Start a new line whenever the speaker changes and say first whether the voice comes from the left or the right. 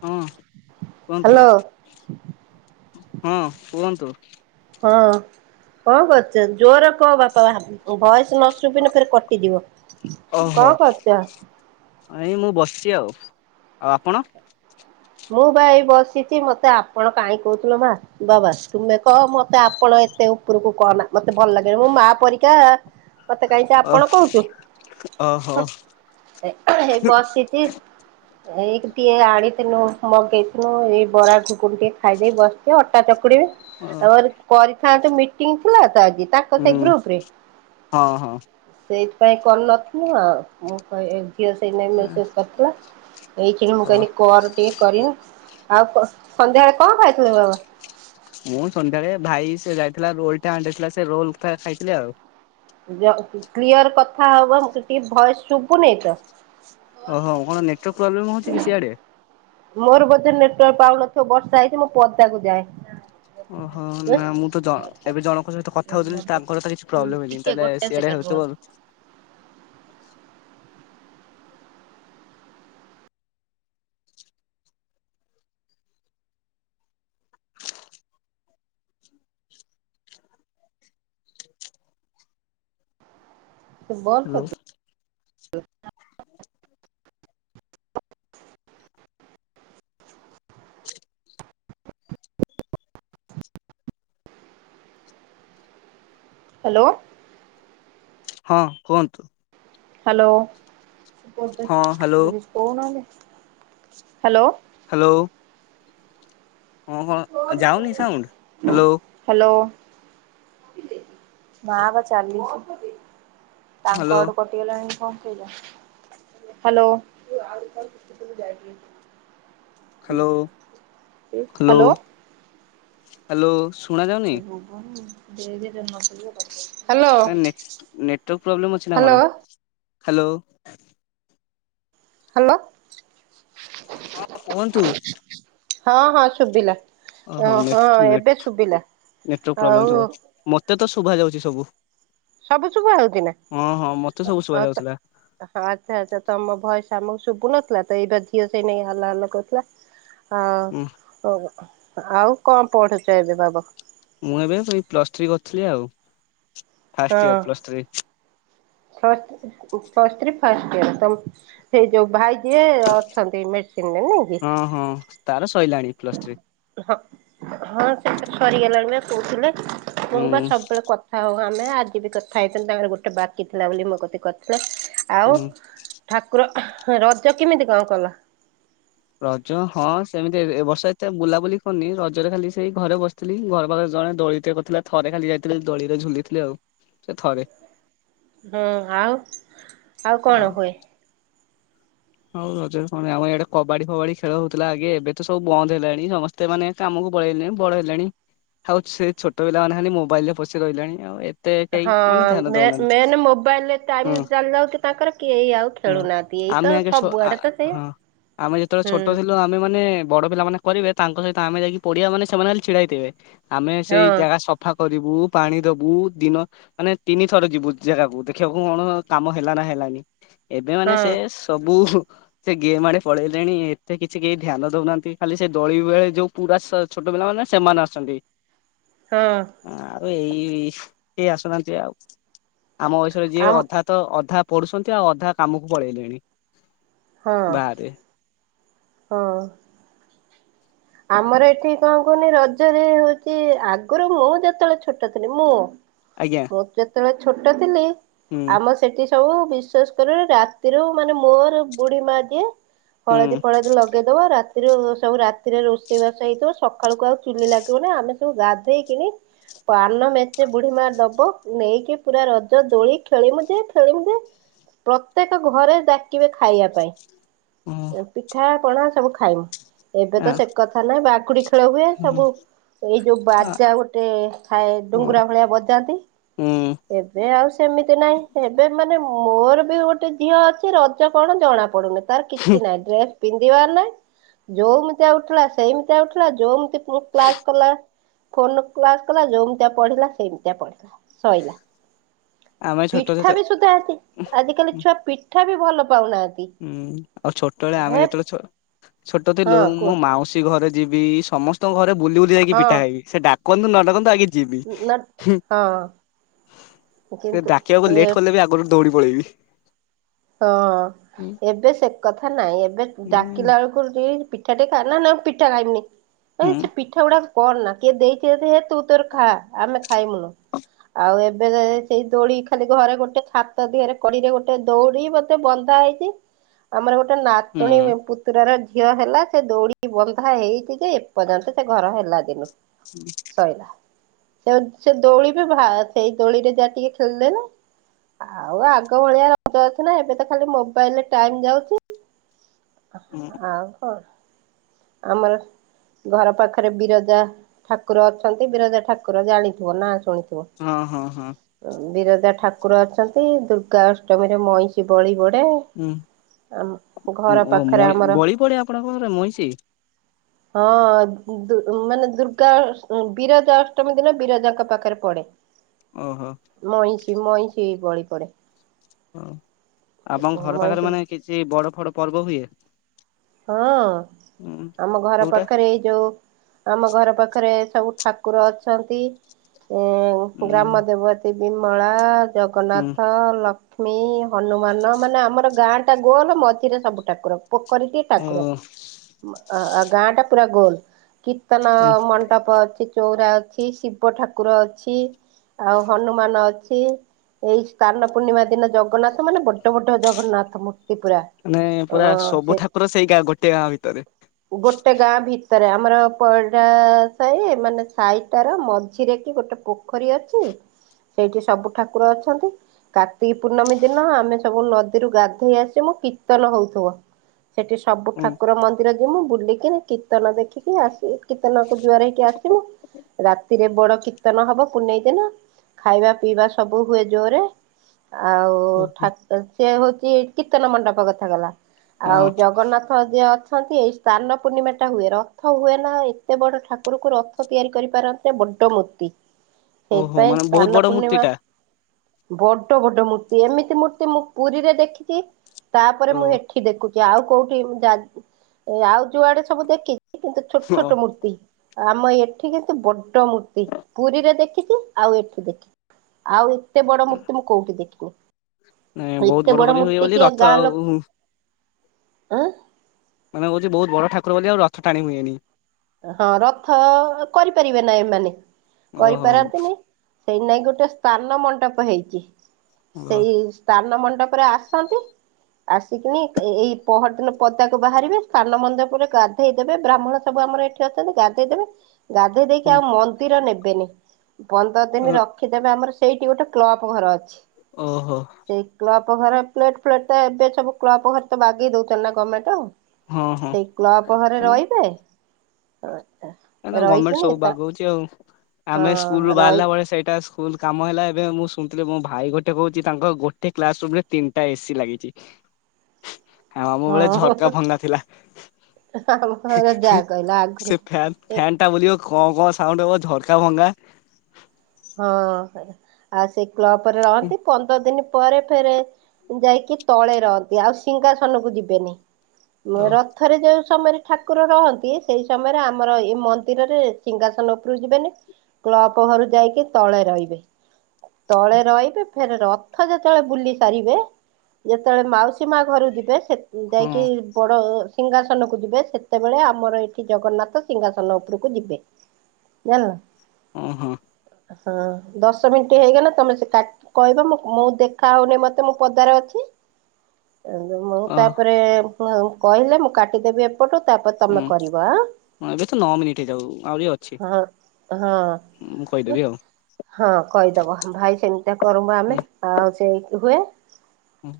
left: ହଁ କୁହନ୍ତୁ
right: ହ୍ୟାଲୋ
left: ହଁ କୁହନ୍ତୁ।
right: ହଁ କଣ କରୁଛ ଜୋରରେ କୁହ ବାପା ବା ଭଏସ ନ ଶୁବିନେ ଫେରେ କଟିଯିବ
left: ଓହୋ।
right: କଣ କରୁଛ?
left: ଛି ଆଉ। ଆଉ ଆପଣ?
right: ମୁଁ ବା ଏଇ ବସିଛି ମତେ ଆପଣ କାଇ କହୁଚୁଲୋ ମା ବାବା ତୁମେ କହ ମତେ ଆପଣ ଏତେ ଉପରକୁ କହନା ମତେ ଭଲ ଲାଗେନି ମୁଁ ମା ପରିକା ମତେ କାହିଁକି
left: ଓ
right: ଆପଣ କହୁଛୁ?
left: ଓହୋ
right: ଏ ଏହେ ବସିଛି ଏଇ ଟିକେ ଆଣିଥିନୁ ମଗେଇଥିନୁ ଏଇ ବରା ଘୁଗୁନି ଟିକେ ଖାଇଦେଇ ବସିଚି ଅଟା ଚକ କୁଡିବି
left: ହୁଁ
right: ତାପରେ କରିଥାନ୍ତୁ ମିଟିଂ ଥିଲା ଥା ହେଇଚି ତାଙ୍କ ସେଇ ଗ୍ରୁପରେ
left: ହଁ ହଁ।
right: ସେଇଥିପାଇଁ କରିନଥିଲୁ ଆଉ ମୁଁ କହ ଝିଅ ସେଇ ନାଇଁ ମେସେଜ୍ କରିଥିଲା ଏଇଖିନୁ ମୁଁ
left: ଓ
right: କହିଲି କର ଟିକେ ଆଉ ସନ୍ଧ୍ୟାବେଳେ କଣ ଖାଇଥିଲ ବାବା?
left: ମୁଁ ସନ୍ଧ୍ୟାବେଳେ ଭାଇ ସେ ଯାଇଥିଲା ରୋଲ ଟେ ଆଣିଦେଇଥିଲା ସେ ରୋଲ ଟା ଖାଇଥିଲି ଆଉ।
right: ଯ କ୍ଲିୟର କଥା ହବ ମତେ ଟିକେ ଭଏସ ଶୁଭୁନେଇ ତ
left: ଓହୋ କଣ ନେଟୱାର୍କ ପ୍ରୋବ୍ଲେମ୍ ହଉଛି କି ସିଆଡେ?
right: ମୋର ବୋଧେ ନେଟୱାର୍କ ପାଉନଥିବ ବର୍ଷା ହେଇଛି ମୁଁ ପଦାକୁ ଯାଏ।
left: ଓହୋ
right: ଉଁ।
left: ନା ମୁଁ ତ ଜ ଏବେ ଜଣଙ୍କ ସହିତ କଥା ହଉଥିଲି ତାଙ୍କର ତ କିଛି
right: ହୁଁ
left: ପ୍ରୋବ୍ଲେମ୍ ହେଇନି
right: ଟିକେ
left: ତାହେଲେ
right: ଗୋଟେ
left: ସିଆଡେ
right: ସେକେଣ୍ଡ
left: ହଉ କେତେ
right: ରୁହନ୍ତୁ।
left: ବଲ
right: ତୁ ବନ୍ଦ
left: ହ୍ୟାଲୋ
right: କର। ହ୍ୟାଲୋ।
left: ହଁ କୁହନ୍ତୁ?
right: ହ୍ୟାଲୋ
left: ହଁ ହ୍ୟାଲୋ
right: କଣ ହ୍ୟାଲୋ?
left: ହ୍ୟାଲୋ। ହଁ ହଁ ଆ ଯାଉନି ସାଉଣ୍ଡ ହ୍ୟାଲୋ।
right: ହ୍ୟାଲୋ। ମା ବା ଚାଲିଚି। ତାଙ୍କ
left: ହ୍ୟାଲୋ
right: ଆଡୁ କଟିଗଲାଣି। ହ୍ୟାଲୋ।
left: Hello hello hello. ଶୁଣା ଯାଉନି?
right: ପ [unintelligible]
left: ନେଟ ନେଟୱାର୍କ ପ୍ରୋବ୍ଲେମ ଅଛି ନା
right: ହ୍ୟାଲୋ
left: କଣ ହ୍ୟାଲୋ।
right: ହ୍ୟାଲୋ।
left: ହଁ କୁହନ୍ତୁ?
right: ହଁ ହଁ ଶୁଭିଲା। ଓ
left: ଓହୋ
right: ହଁ
left: ନେଟ ନେଟ
right: ଏବେ ଶୁଭିଲା
left: ନେଟୱାର୍କ
right: ଆଉ
left: ପ୍ରୋବ୍ଲେମ୍ ଥିବ ମତେ ତ ଶୁଭା ଯାଉଛି ସବୁ।
right: ସବୁ ଶୁଭା ଯାଉଛି ନା?
left: ହଁ ହଁ ମତେ
right: ଆଉ
left: ସବୁ ଶୁଭା ଯାଉଥିଲା।
right: ଆଚ୍ଛା ଆଚ୍ଛା ତମ ଭୟସ ଆମକୁ ଶୁଭୁନଥିଲା ତ ଏଇଟା ଝିଅ ସେ ନେଇ ହାଲ ହାଲ କରୁଥିଲା
left: ହୁଁ
right: ଆ ଆଉ କଣ ପଢୁଛ ଏବେ ବା
left: ମୁଁ ଏବେ ଏଇ ପ୍ଲସ ଥ୍ରୀ କରଥିଲି ଆଉ। First year plus three.
right: Plus plus three first ear [unintelligible] ସେଇ ଯୋଉ ଭାଇ ସିଏ ଅଛନ୍ତି ମେଡସିନରେ ନୁହେଁ କି?
left: ହଁ ହଁ। ତାର ସଇଲାଣି ପ୍ଲସ ଥ୍ରୀ
right: ହଁ ହଁ ସେତ ସରିଗଲାଣି ବା କହୁଥିଲେ। ମୁଁ ବା
left: ହୁଁ।
right: ସବୁବେଳେ କଥା ହଁ ଆମେ ଆଜି ବି କଥା ହେଇଥିଲ ତାଙ୍କର ଗୋଟେ ବାକି ଥିଲା ବୋଲି ମୋ କତି କରଥିଲେ। ଆଉ ଠାକୁର ରଜ କିମିତି କଣ କଲ?
left: ରଜ ହଁ ସେମିତି ଏ ଏବର୍ଷ ଏତେ ବୁଲାବୁଲି କରନି। ରଜରେ ଖାଲି ସେଇ ଘରେ ବସିଥିଲି ଘର ପାଖ ଜଣେ ଦୋଳିିତେ କଥିଲା ଥରେ ଖାଲି ଯାଇଥିଲି ଦୋଳିରେ ଝୁଲିଥିଲି ଆଉ, ସେ ଥରେ।
right: ହଁ ଆଉ ଆଉ କଣ ହୁଏ?
left: ହଉ ରଜରେ କଣ ଆମ ଇଆଡେ କବାଡି ଫବାଡି ଖେଳ ହଉଥିଲା ଆଗେ ଏବେ ତ ସବୁ ବନ୍ଦ ହେଲାଣି ସମସ୍ତେ ମାନେ କାମ [unintelligible] ବଳ ହେଲେଣି, ଆଉ ସେ ଛୋଟ ପିଲାମାନେ ଖାଲି ମୋବାଇଲରେ ପଶି ରହିଲେଣି ଆଉ ଏତେ କେହି
right: ହଁ
left: ମାନେ ଧ୍ୟାନ
right: ମେ
left: ଦଉନାହାନ୍ତି।
right: ମେନେ ମୋବାଇଲରେ ଟାଇମ
left: ହୁଁ।
right: ଚାଲି ଯାଉଛି ତାଙ୍କର କେହି ଆଉ
left: ହଁ
right: ଖେଳୁନାହାନ୍ତି। ଏଇ
left: ଆମେ
right: ତ
left: ଆଗେ
right: ସବ
left: ଛ ହଁ ଆମେ ଯେତେବେଳେ ଛୋଟ ଥିଲୁ ଆମେ ମାନେ ବଡ଼ ପିଲାମାନେ କରିବେ ତାଙ୍କ ସହିତ ଆମେ ଯାଇକି ପଡିଆ ମାନେ ସେମାନେ ଖାଲି ଛିଡ଼ା ହେଇଥିବେ। ଆମେ ସେଇ
right: ହଁ
left: ଜାଗା ସଫା କରିବୁ। ଉ ପାଣି ଦବୁ ଦିନ ମାନେ ତିନି ଥର ଯିବୁ ଜାଗାକୁ ଦେଖିବାକୁ କଣ କାମ ହେଲା ନା ହେଲାନି। ଏବେ ମାନେ
right: ହଁ
left: ସେ ସବ ବୁ ସେ ଗେମ୍ ଆଡେ ପଳେଇଲେଣି ଏତେ କିଛି କେହି ଧ୍ୟାନ ଦଉନାହାନ୍ତି ଖାଲି ସେ ଦୋଳି ବେଳେ ଯୋଉ ପୁରା ସେ ଛୋଟ ପିଲାମାନେ ସେମାନେ ଆସଛନ୍ତି।
right: ହଁ
left: ଆଉ ଏଇ କେହି ଆସୁନାହାନ୍ତି ଆଉ। ଆମ ବୟସରେ ଯିଏ
right: ଆମ
left: ଅଧା ତ ଅଧା ପଢୁସନ୍ତି ଆଉ ଅଧା କାମକୁ ପଳେଇଲେଣି।
right: ହଁ
left: ବାରେ
right: ହଁ। ଆମର ଏଠି କଣ କୁହନି ରଜରେ ହଉଛି ଆଗରୁ ମୁଁ ଯେତେବେଳେ ଛୋଟ ଥିଲି ମୁଁ
left: ଆଜ୍ଞା।
right: କୋ ମୁଁ ଯେତେବେଳେ ଛୋଟ ଥିଲି
left: ହୁଁ
right: ଆମ ସେଠି ହଉ ବିଶ୍ୱାସ କରିବନି ରାତିରୁ ମାନେ ମୋର ବୁଢ଼ୀ ମା ଯିଏ ହଳଦୀ
left: ହୁଁ
right: ଫଳଦୀ ଲଗେଇଦବ ରାତିରୁ ସବୁ ରାତ [unintelligible] ରୋଷେଇବାସ ହେଇଥିବ ସକାଳକୁ ଆଉ ଚୁଲି ଲାଗିବନି ଆମେ ସବୁ ଗାଧେଇ ପାନ ମେଚେ ବୁଢ଼ୀମା ଦବ, ନେଇକି ପୁରା ରଜ ଦୋଳି ଖେଳିମୁ ଯେ ଖେଳିମୁ ଯେ ପ୍ରତ୍ୟେକ ଘରେ ଡାକିବେ ଖାଇଆ ପାଇଁ।
left: ହୁଁ
right: ପିଠା ପଣା ସବୁ ଖାଇମୁ।
left: ଆ
right: ଏବେତ ସେକଥା ନାହିଁ ବାଘୁଡ଼ି ଖେଳ ହୁଏ
left: ହୁଁ
right: ସବୁ। ଏଇ ଯୋଉ
left: ଆ
right: ବାଜା ଗୋଟେ ଥାଏ
left: ହୁଁ
right: ଡୁଙ୍ଗୁରା ଭଳିଆ ବଜାନ୍ତି
left: ହୁଁ
right: ଏବେ ଆଉ ସେମିତି ନାଇଁ। ଏବେ ମାନେ ମୋର ବି ଗୋଟେ ଝିଅ ଅଛି, ରଜ କଣ ଜଣା ପଡୁନି। ତାର କିଛି ନାହିଁ ଡ୍ରେସ୍ ପିନ୍ଧିବାର ନାହିଁ। ଯୋଉମୁତିଆ ଉଠିଲା ସେଇମିତିଆ ଉଠିଲା, ଯୋଉମୁତି ପୁଣି କ୍ଲାସ କଲା ଫୋନରୁ କ୍ଲାସ କଲା, ଯୋଉମୁତିଆ ପଢ଼ିଲା ସେମତିଆ ପଢ଼ିଲା ସଇଲା।
left: ଆମେ ଛୋଟ ଯେତେ
right: ପିଠାବି ସୁଧା [unintelligible] ଆଜିକାଲି ଛୁଆ ପିଠା ବି ଭଲ ପାଉନାହାନ୍ତି
left: ହୁଁ। ଆଉ ଛୋଟବେଳେ ଆମେ
right: ହେ
left: ଯେତେବେଳେ ଛୋ-ଛୋଟ
right: ହଁ
left: ଥିଲୁ
right: କୁହ
left: ମୋ ମାଉସୀ ଘରେ ଯିବି, ସମସ୍ତଙ୍କ ଘରେ ବୁଲି ବୁଲି ଯାଇକି
right: ହଁ
left: ପିଠା ଖାଇବି। ସେ ଡାକନ୍ତୁ ନ ଡାକନ୍ତୁ ଆଗେ ଯିବି
right: ନା ହଁ
left: ସେ ଡାକିବାକୁ ଲେଟ୍
right: କିନ୍ତୁ
left: କଲେ ବି ଆଗରୁ ଦୌଡି ପଳେଇବି।
right: ହଁ।
left: ହୁଁ
right: ଏବେ ସେ କଥା ନାଇଁ, ଏବେ ଡାକିଲା
left: ହୁଁ
right: ଏଳକୁ [unintelligible] ପିଠା ଟେ ଖା, ନାନା ମୁଁ ପିଠା ଖାଇମିନି।
left: ହୁଁ
right: ସେ ପିଠା ଗୁଡା କରନା। କିଏ ଦେଇଛି ଯଦି ହେ ତୁ ତୋର ଖା। ଆମେ ଖାଇମୁନୁ ଆଉ ଏବେଯେ ସେଇ ଦୋଳି ଖାଲି ଘରେ ଗୋଟେ ଛାତ ଦିହେରେ କଡ଼ିରେ ଗୋଟେ ଦୌ ଉଡି, ବନ୍ଧା ହେଇଚି। ଆମର ଗୋଟେ ନାତୁଣୀ
left: ହୁଁ
right: ପୁତୁରା ର ଝିଅ ହେଲା ସେ ଦୌଡ଼ି ବନ୍ଧା ହେଇଛି, ଯେ ଏପର୍ଯ୍ୟନ୍ତ ସେ ଘର ହେଲା ଦିନୁ
left: [inaudible]
right: ସେ-ସେ ଦୋଳିବି ଭା ସେଇ ଦୋଳିରେ ଯାହା ଟିକେ ଖେଲଦେଲା ଆଉ ଆଗ ବଳିଆ ର ଏବେ ତ ଖାଲି ମୋବାଇଲରେ ଟାଇମ ଯାଉଛି
left: ହୁଁ
right: ଆଉ କଣ ଆମର ଘର ପାଖରେ ବିରଜା ଠାକୁର ଅଛନ୍ତି, ବିରଜା ଠାକୁର ଜାଣିଥିବ ନାଁ ଶୁଣିଥିବ
left: ହଁ ହଁ ହଁ
right: ବିର ଯା, ଠାକୁର ଅଛନ୍ତି, ଦୁର୍ଗା ଅଷ୍ଟମୀରେ ମଇଁଷି ବଳି ବଳି
left: ହୁଁ
right: ପାଖରେ ଆମର
left: ବଳି ପଡେ ଆପଣଙ୍କରେ ମଇଁଷି
right: ହଁ ମାନେ ଦୁର୍ଗା ବିରଜା ଅଷ୍ଟମୀ ଦିନ ବିରଜାଙ୍କ ପାଖରେ ପଡେ।
left: ଓହୋ।
right: ମଇଁଷି ମଇଁଷି ବଳି ପଡ଼େ।
left: ହ ଆପଣ ଘର ପାଖରେ ମାନେ କିଛି ବଡ ଫଡ ପର୍ବ ହୁଏ?
right: ହଁ
left: ଉଁ
right: ଆମ ଘର
left: କୋଉଟା
right: ପାଖରେ ଏଇ ଯୋଉ ଆମ ଘର ପାଖରେ ସବୁ ଠାକୁର ଅଛନ୍ତି,
left: ଉଁ
right: ଗ୍ରାମ ଦେବତୀ ବିମଳା
left: ହୁଁ
right: ଜଗନ୍ନାଥ, ଲ କ୍ଷ୍ମୀ ହନୁମାନ, ମାନେ ଆମର ଗାଁ ଟା ଗୋଲ ମଝିରେ ସବୁ ଠାକୁର ପୋଖରୀ
left: ଓ
right: ଠାକୁର ଗାଁ ଟା ପୁରା ଗୋଲ କୀର୍ତ୍ତନ
left: ଓ
right: ମଣ୍ଡପ ଅଛି, ଚଉରା ଅଛି ଶିବ ଠାକୁର ଅଛି। ଆଉ ହନୁମାନ ଅଛି, ଏଇ ସ୍ନାର୍ଣ୍ଣ ପୂର୍ଣ୍ଣିମା ଦିନ ଜଗ ଜଗନ୍ନାଥ ମାନେ ବଡ ବଡ଼ ଜଗନ୍ନାଥ ମୂର୍ତ୍ତି। ପୁରା।
left: ମାନେ
right: ଓ
left: ପୁରା ସବୁ
right: ସେ
left: ଠାକୁର ସେଇ ଗାଁ ଗୋଟେ ଗାଁ ଭିତରେ
right: ଗୋଟେ ଗାଁ ଭିତରେ ଆମର ପଡା ସାହି ମାନେ ସାହିଟା ର ମଝିରେ କି ଗୋଟେ ପୋଖରୀ ଅଛି। ସେଇଠି ସବୁ ଠାକୁର ଅଛନ୍ତି। କାର୍ତ୍ତିକ ପୂର୍ଣ୍ଣମୀ ଦିନ, ଆମେ ସବୁ ନଦୀରୁ ଗାଧେଇ ଆସିବୁ କୀର୍ତ୍ତନ ହଉଥିବ ସେଠି ସବୁ
left: ହୁଁ
right: ଠାକୁର ମନ୍ଦିର ଯ ମୁଁ ବୁଲିକି କୀର୍ତ୍ତନ ଦେଖିକି ଆସି କୀର୍ତନକ ଜୁଆର ହେଇକି ଆସିବୁ ରାତିରେ ବଡ କୀର୍ତ୍ତନ ହବ ପୁନେଇ ଦିନ ଖାଇବା ପିଇବା ସବୁ ହୁଏ, ଜୋରେ ଆଉ
left: ଓହୋ
right: ଠା ସେ ହଉଛି କୀର୍ତ୍ତନ ମଣ୍ଡପ କଥା ଗଲା।
left: ହଁ।
right: ଆଉ ଜଗନ୍ନାଥ ଯିଏ ଅଛନ୍ତି ଏଇ ସ୍ନାନ ପୂର୍ଣ୍ଣିମା ଟା ହୁଏ, ରଥ ହୁଏ ନା ଏତେ ବଡ ଠାକୁରଙ୍କୁ ରଥ ତିଆରି କରିପାରନ୍ତେ ବଡ ମୂର୍ତ୍ତି
left: ଓହୋ
right: ସେଇଥିପାଇଁ
left: ମାନେ ବହୁତ
right: ସ୍ନାନ
left: ବଡ
right: ପୂର୍ଣ୍ଣିମା
left: ମୂର୍ତ୍ତିଟା
right: ବଡ ବଡ ମୂର୍ତ୍ତି ଏମିତି ମୂର୍ତ୍ତି ମୁଁ ପୁରୀରେ ଦେଖିଛି ତାପରେ
left: ଓ
right: ମୁଁ ଏଠି ଦେଖୁିଛି। ଯେ ଆଉ କୋଉଠି ଏମତି, ଆଉ ଯୁଆଡେ ସବୁ ଦେଖିଛି କିନ୍ତୁ ଛୋଟ
left: ଓ
right: ଛୋଟ ମୂର୍ତ୍ତି। ଆମ ଏଠି କିନ୍ତୁ ବଡ ମୂର୍ତ୍ତି, ପୁରୀରେ ଦେଖିଛି ଆଉ ଏଠି ଦେଖିଛି। ଆଉ ଏତେ ବଡ ମୂର୍ତ୍ତି ମୁଁ କୋଉଠି ଦେଖିନି,
left: ନାଇଁ ବହୁତ
right: ଏତେ ବଡ
left: କରି ହୁଏ
right: ମୂର୍ତ୍ତି
left: ବୋଲି
right: କି
left: ରଥ
right: ଗାଁ ଲୋକ
left: ଆଉ
right: ଆ
left: ମାନେ କହୁଛେ ବହୁତ ବଡ ଠାକୁର ବୋଲି ଆଉ ରଥ ଟାଣି ହୁଏନି।
right: ହଁ ରଥ କରିପାରିବେ ନାଇ ଏମାନେ
left: ଓହୋ
right: କରିପାରନ୍ତିନି। ସେଇ ନାଇ ଗୋଟେ ସ୍ନାନ ମଣ୍ଡପ ହେଇଛି,
left: ଓହୋ
right: ସେଇ ସ୍ନାନ ମଣ୍ଡପ ତାପରେ ଆସନ୍ତି ଆସିକିନି ଏଇ ପହରଦିନ ପଦାକୁ ବାହାରିବେ, ସ୍ନାନ ମଣ୍ଡପରେ ଗାଧେଇ ଦେବେ ବ୍ରାହ୍ମଣ ସବୁ ଆମର ଏ ଠି ଅଛନ୍ତି ଗାଧେଇ ଦେବେ, ଗାଧେଇ ଦେଇକି ଆଉ ମନ୍ଦିର ନେବେନି। ପନ୍ଦର ଦିନ ରଖିଦେବେ ଆମର ସେଇଠି ଗୋଟେ କ୍ଲବ ଘର ଅଛି।
left: ଓହୋ।
right: ସେଇ କ୍ଲବ ଘର ପ୍ଲେଟ ଫ୍ଲେଟ ଏବେ ସବୁ କ୍ଲବ ଘରେ ତ ବାଗେଇ ଦଉଛନ୍ତି ନା ଗର୍ମେଣ୍ଟ।
left: ହଁ ହଁ
right: ସେଇ କ୍ଲବଘରେ ରହିବେ, ହ
left: ନାଇ ଗଭର୍ଣ୍ଣମେଣ୍ଟ ସବୁ ବାଗଉଛି ଆଉ,
right: ହଁ
left: ଆମେ ସ୍କୁଲୁ
right: ରହି
left: ବାହାରିଲା ବେଳେ ସେଇଟା ସ୍କୁଲ କାମ ହେଲା ଏବେ ମୁଁ ଶୁଣିଥିଲି ମୋ ଭାଇ ଗୋଟେ କହୁଛି ତାଙ୍କ ଗୋଟେ କ୍ଲାସ ରୁମ ରେ ତିନିଟା ଏସି ଲାଗିଛି। ହ ଆମ ବେଳେ ଝରକା
right: ହଁ
left: ଭଙ୍ଗା ଥିଲା,
right: ଆମ ଘରେ ଯାହା କହିଲ ଆଗରୁ
left: ସେ ଫ୍ୟାନ୍
right: ଏ
left: ଫ୍ୟାନଟା ବୁଲିବ ଘଁ ଘଁ ସାଉଣ୍ଡ ହବ, ଝରକା ଭଙ୍ଗା।
right: ହଁ ଆଉ ସେଇ କ୍ଲବରେ ରହନ୍ତି ପନ୍ଦର ଦିନ ପରେ ଫରେ ଯାଇକି ତଳେ ରହନ୍ତି, ଆଉ ସିଙ୍ଗାସନକୁ ଯିବେନି। ମୁଁ
left: ଓ
right: ରଥରେ ଯାଉଉ ସମୟରେ ଠାକୁର ରହନ୍ତି ସେଇ ସମୟରେ ଆମର ଏଇ ମନ୍ଦିରରେ ସିଂହାସନ ଉପରୁ ଯିବେନି। କ୍ଲବ ଘରୁ ଯାଇକି ତଳେ ରହିବେ, ତଳେ ରହିବେ ଫେରେ ରଥ ଯେତେବେଳେ ବୁଲି ସାରିବେ ଯେତେବେଳେ ମାଉସୀ ମା ଘରୁ ଯିବେ ସେତ ଯାଇକି
left: ହଁ
right: ବଡ ସିଂହାସନକୁ ଯିବେ ସେତେବେଳେ ଆମର ଏଠି ଜଗନ୍ନାଥ ସିଂହାସନ ଉପରକୁ ଯିବେ। ଜାଣିଲ?
left: ଓହୋ।
right: ହଁ ଦଶ ମିନିଟ୍ ହେଇଗଲେ ତମେ ସେ କାଟ କହିବ ମୁଁ-ମୁଁ ଦେଖା ହଉନି ମତେ ମୁଁ ପଦାରେ ଅଛି।
left: ହ [unintelligible]
right: ମୁଁ ତାପରେ କହିଲେ ମୁଁ କାଟିଦେବି ଏପ ପଟୁ ତାପରେ ତମେ
left: ହୁଁ
right: କରିବ
left: ଏବେ ତ ନଅ ମିନିଟ୍ ହେଇଯାଉ ଆହୁରି ଅଛି।
right: ହଁ। ହଁ।
left: ମୁଁ କହିଦେବି ଆଉ
right: ହଁ କହିଦବ ଭାଇ ସେମିତି କର ଆମେ
left: ହୁଁ
right: ଆଉ ସେଇ ହୁଏ।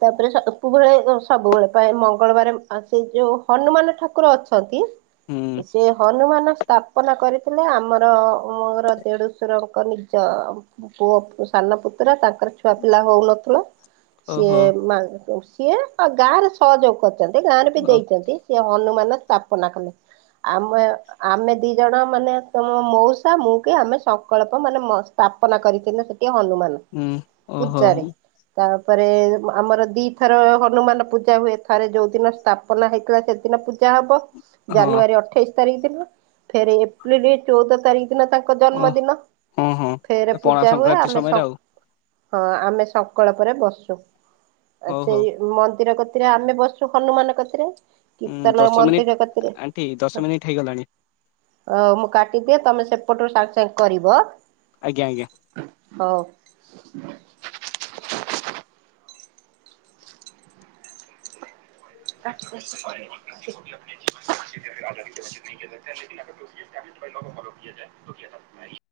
right: ତାପରେ ସ ସବୁବେଳେ ସବୁବେଳେ ପାଇଁ ମଙ୍ଗଳବାର ସେ ଯେଉଁ ହନୁମାନ ଠାକୁର ଅଛନ୍ତି
left: ହୁଁ ହୁଁ
right: ସେ ହନୁମାନ ସ୍ଥାପନା କରିଥିଲେ ଆମରର ମୋର ଦେଢଶୁ ଶୁରଙ୍କ ନିଜ ପୁଅ, ସାନ ପୁତୁରା ତାଙ୍କର ଛୁଆ ପିଲା ହଉନଥିଲା।
left: ଓହୋ
right: ସିଏ ମା ସିଏ ଆ ଗାଁରେ ସହଯୋଗ କରି ଗାଁରେ ବି
left: ଓ
right: ଦେଇଛନ୍ତି ସେ ହନୁମାନ ସ୍ଥାପନା କଲେ। ଆମେ ଆମେ ଦି ଜଣ ମାନେ ତମ ମଉସା ମୁଁ କି ଆମେ ସ ପ୍ରକଳ୍ପ ମାନେ ସ୍ଥାପନା କରିଥିଲେ ସେଠି ହନୁମାନ
left: ହୁଁ ଓହୋ
right: ପୂଜାରେ ତା ପରେ ଆମର ଦିଥର ହନୁମାନ ପୂଜା ହୁଏ, ଥରେ ଯୋଉ ଦିନ ସ୍ଥାପନା ହେଇଥିଲା ସେଦିନ ପୁ ଯା ହବ
left: ହଁ
right: ଜାନୁଆରୀ ଅଠେଇଶ ତାରିଖ ଦିନ ଫେର ଏପ୍ରିଲ ଚଉଦ ତାରିଖ ଦିନ ତାଙ୍କ
left: ଓ
right: ଜନ୍ମଦିନ
left: ହଁ ହଁ
right: ଫେର
left: ପଣା
right: ପୂଜା ହୁଏ,
left: ସଂକ୍ରାନ୍ତି
right: ଆମେ
left: ସମୟରେ
right: ସ
left: ଆଉ
right: ହଁ ଆମେ ସଙ୍କଳ୍ପପରେ ବସୁ ଆ
left: ହଉ ହଉ
right: ସେଇ ମନ୍ଦିର କ ଏଥିରେ ଆମେ ବସୁ ହନୁମାନ କତିରେ। କୀର୍ତ୍ତନ
left: ଦଶ ମିନିଟ୍
right: ମନ୍ଦିର କତିରେ
left: ଆଣ୍ଟି ଦଶ
right: ହ
left: ମିନିଟ୍ ହେଇଗଲାଣି
right: ହଉ ମୁଁ କାଟିଦିଏ ତମେ ସେପଟରୁ ସାଙ୍ଗେ ସାଙ୍ଗେ କରିବ?
left: ଆଜ୍ଞା ଆଜ୍ଞା।
right: ହ [inaudible] [unintelligible] ି ଯେ ଦଖି ନହି [unintelligible]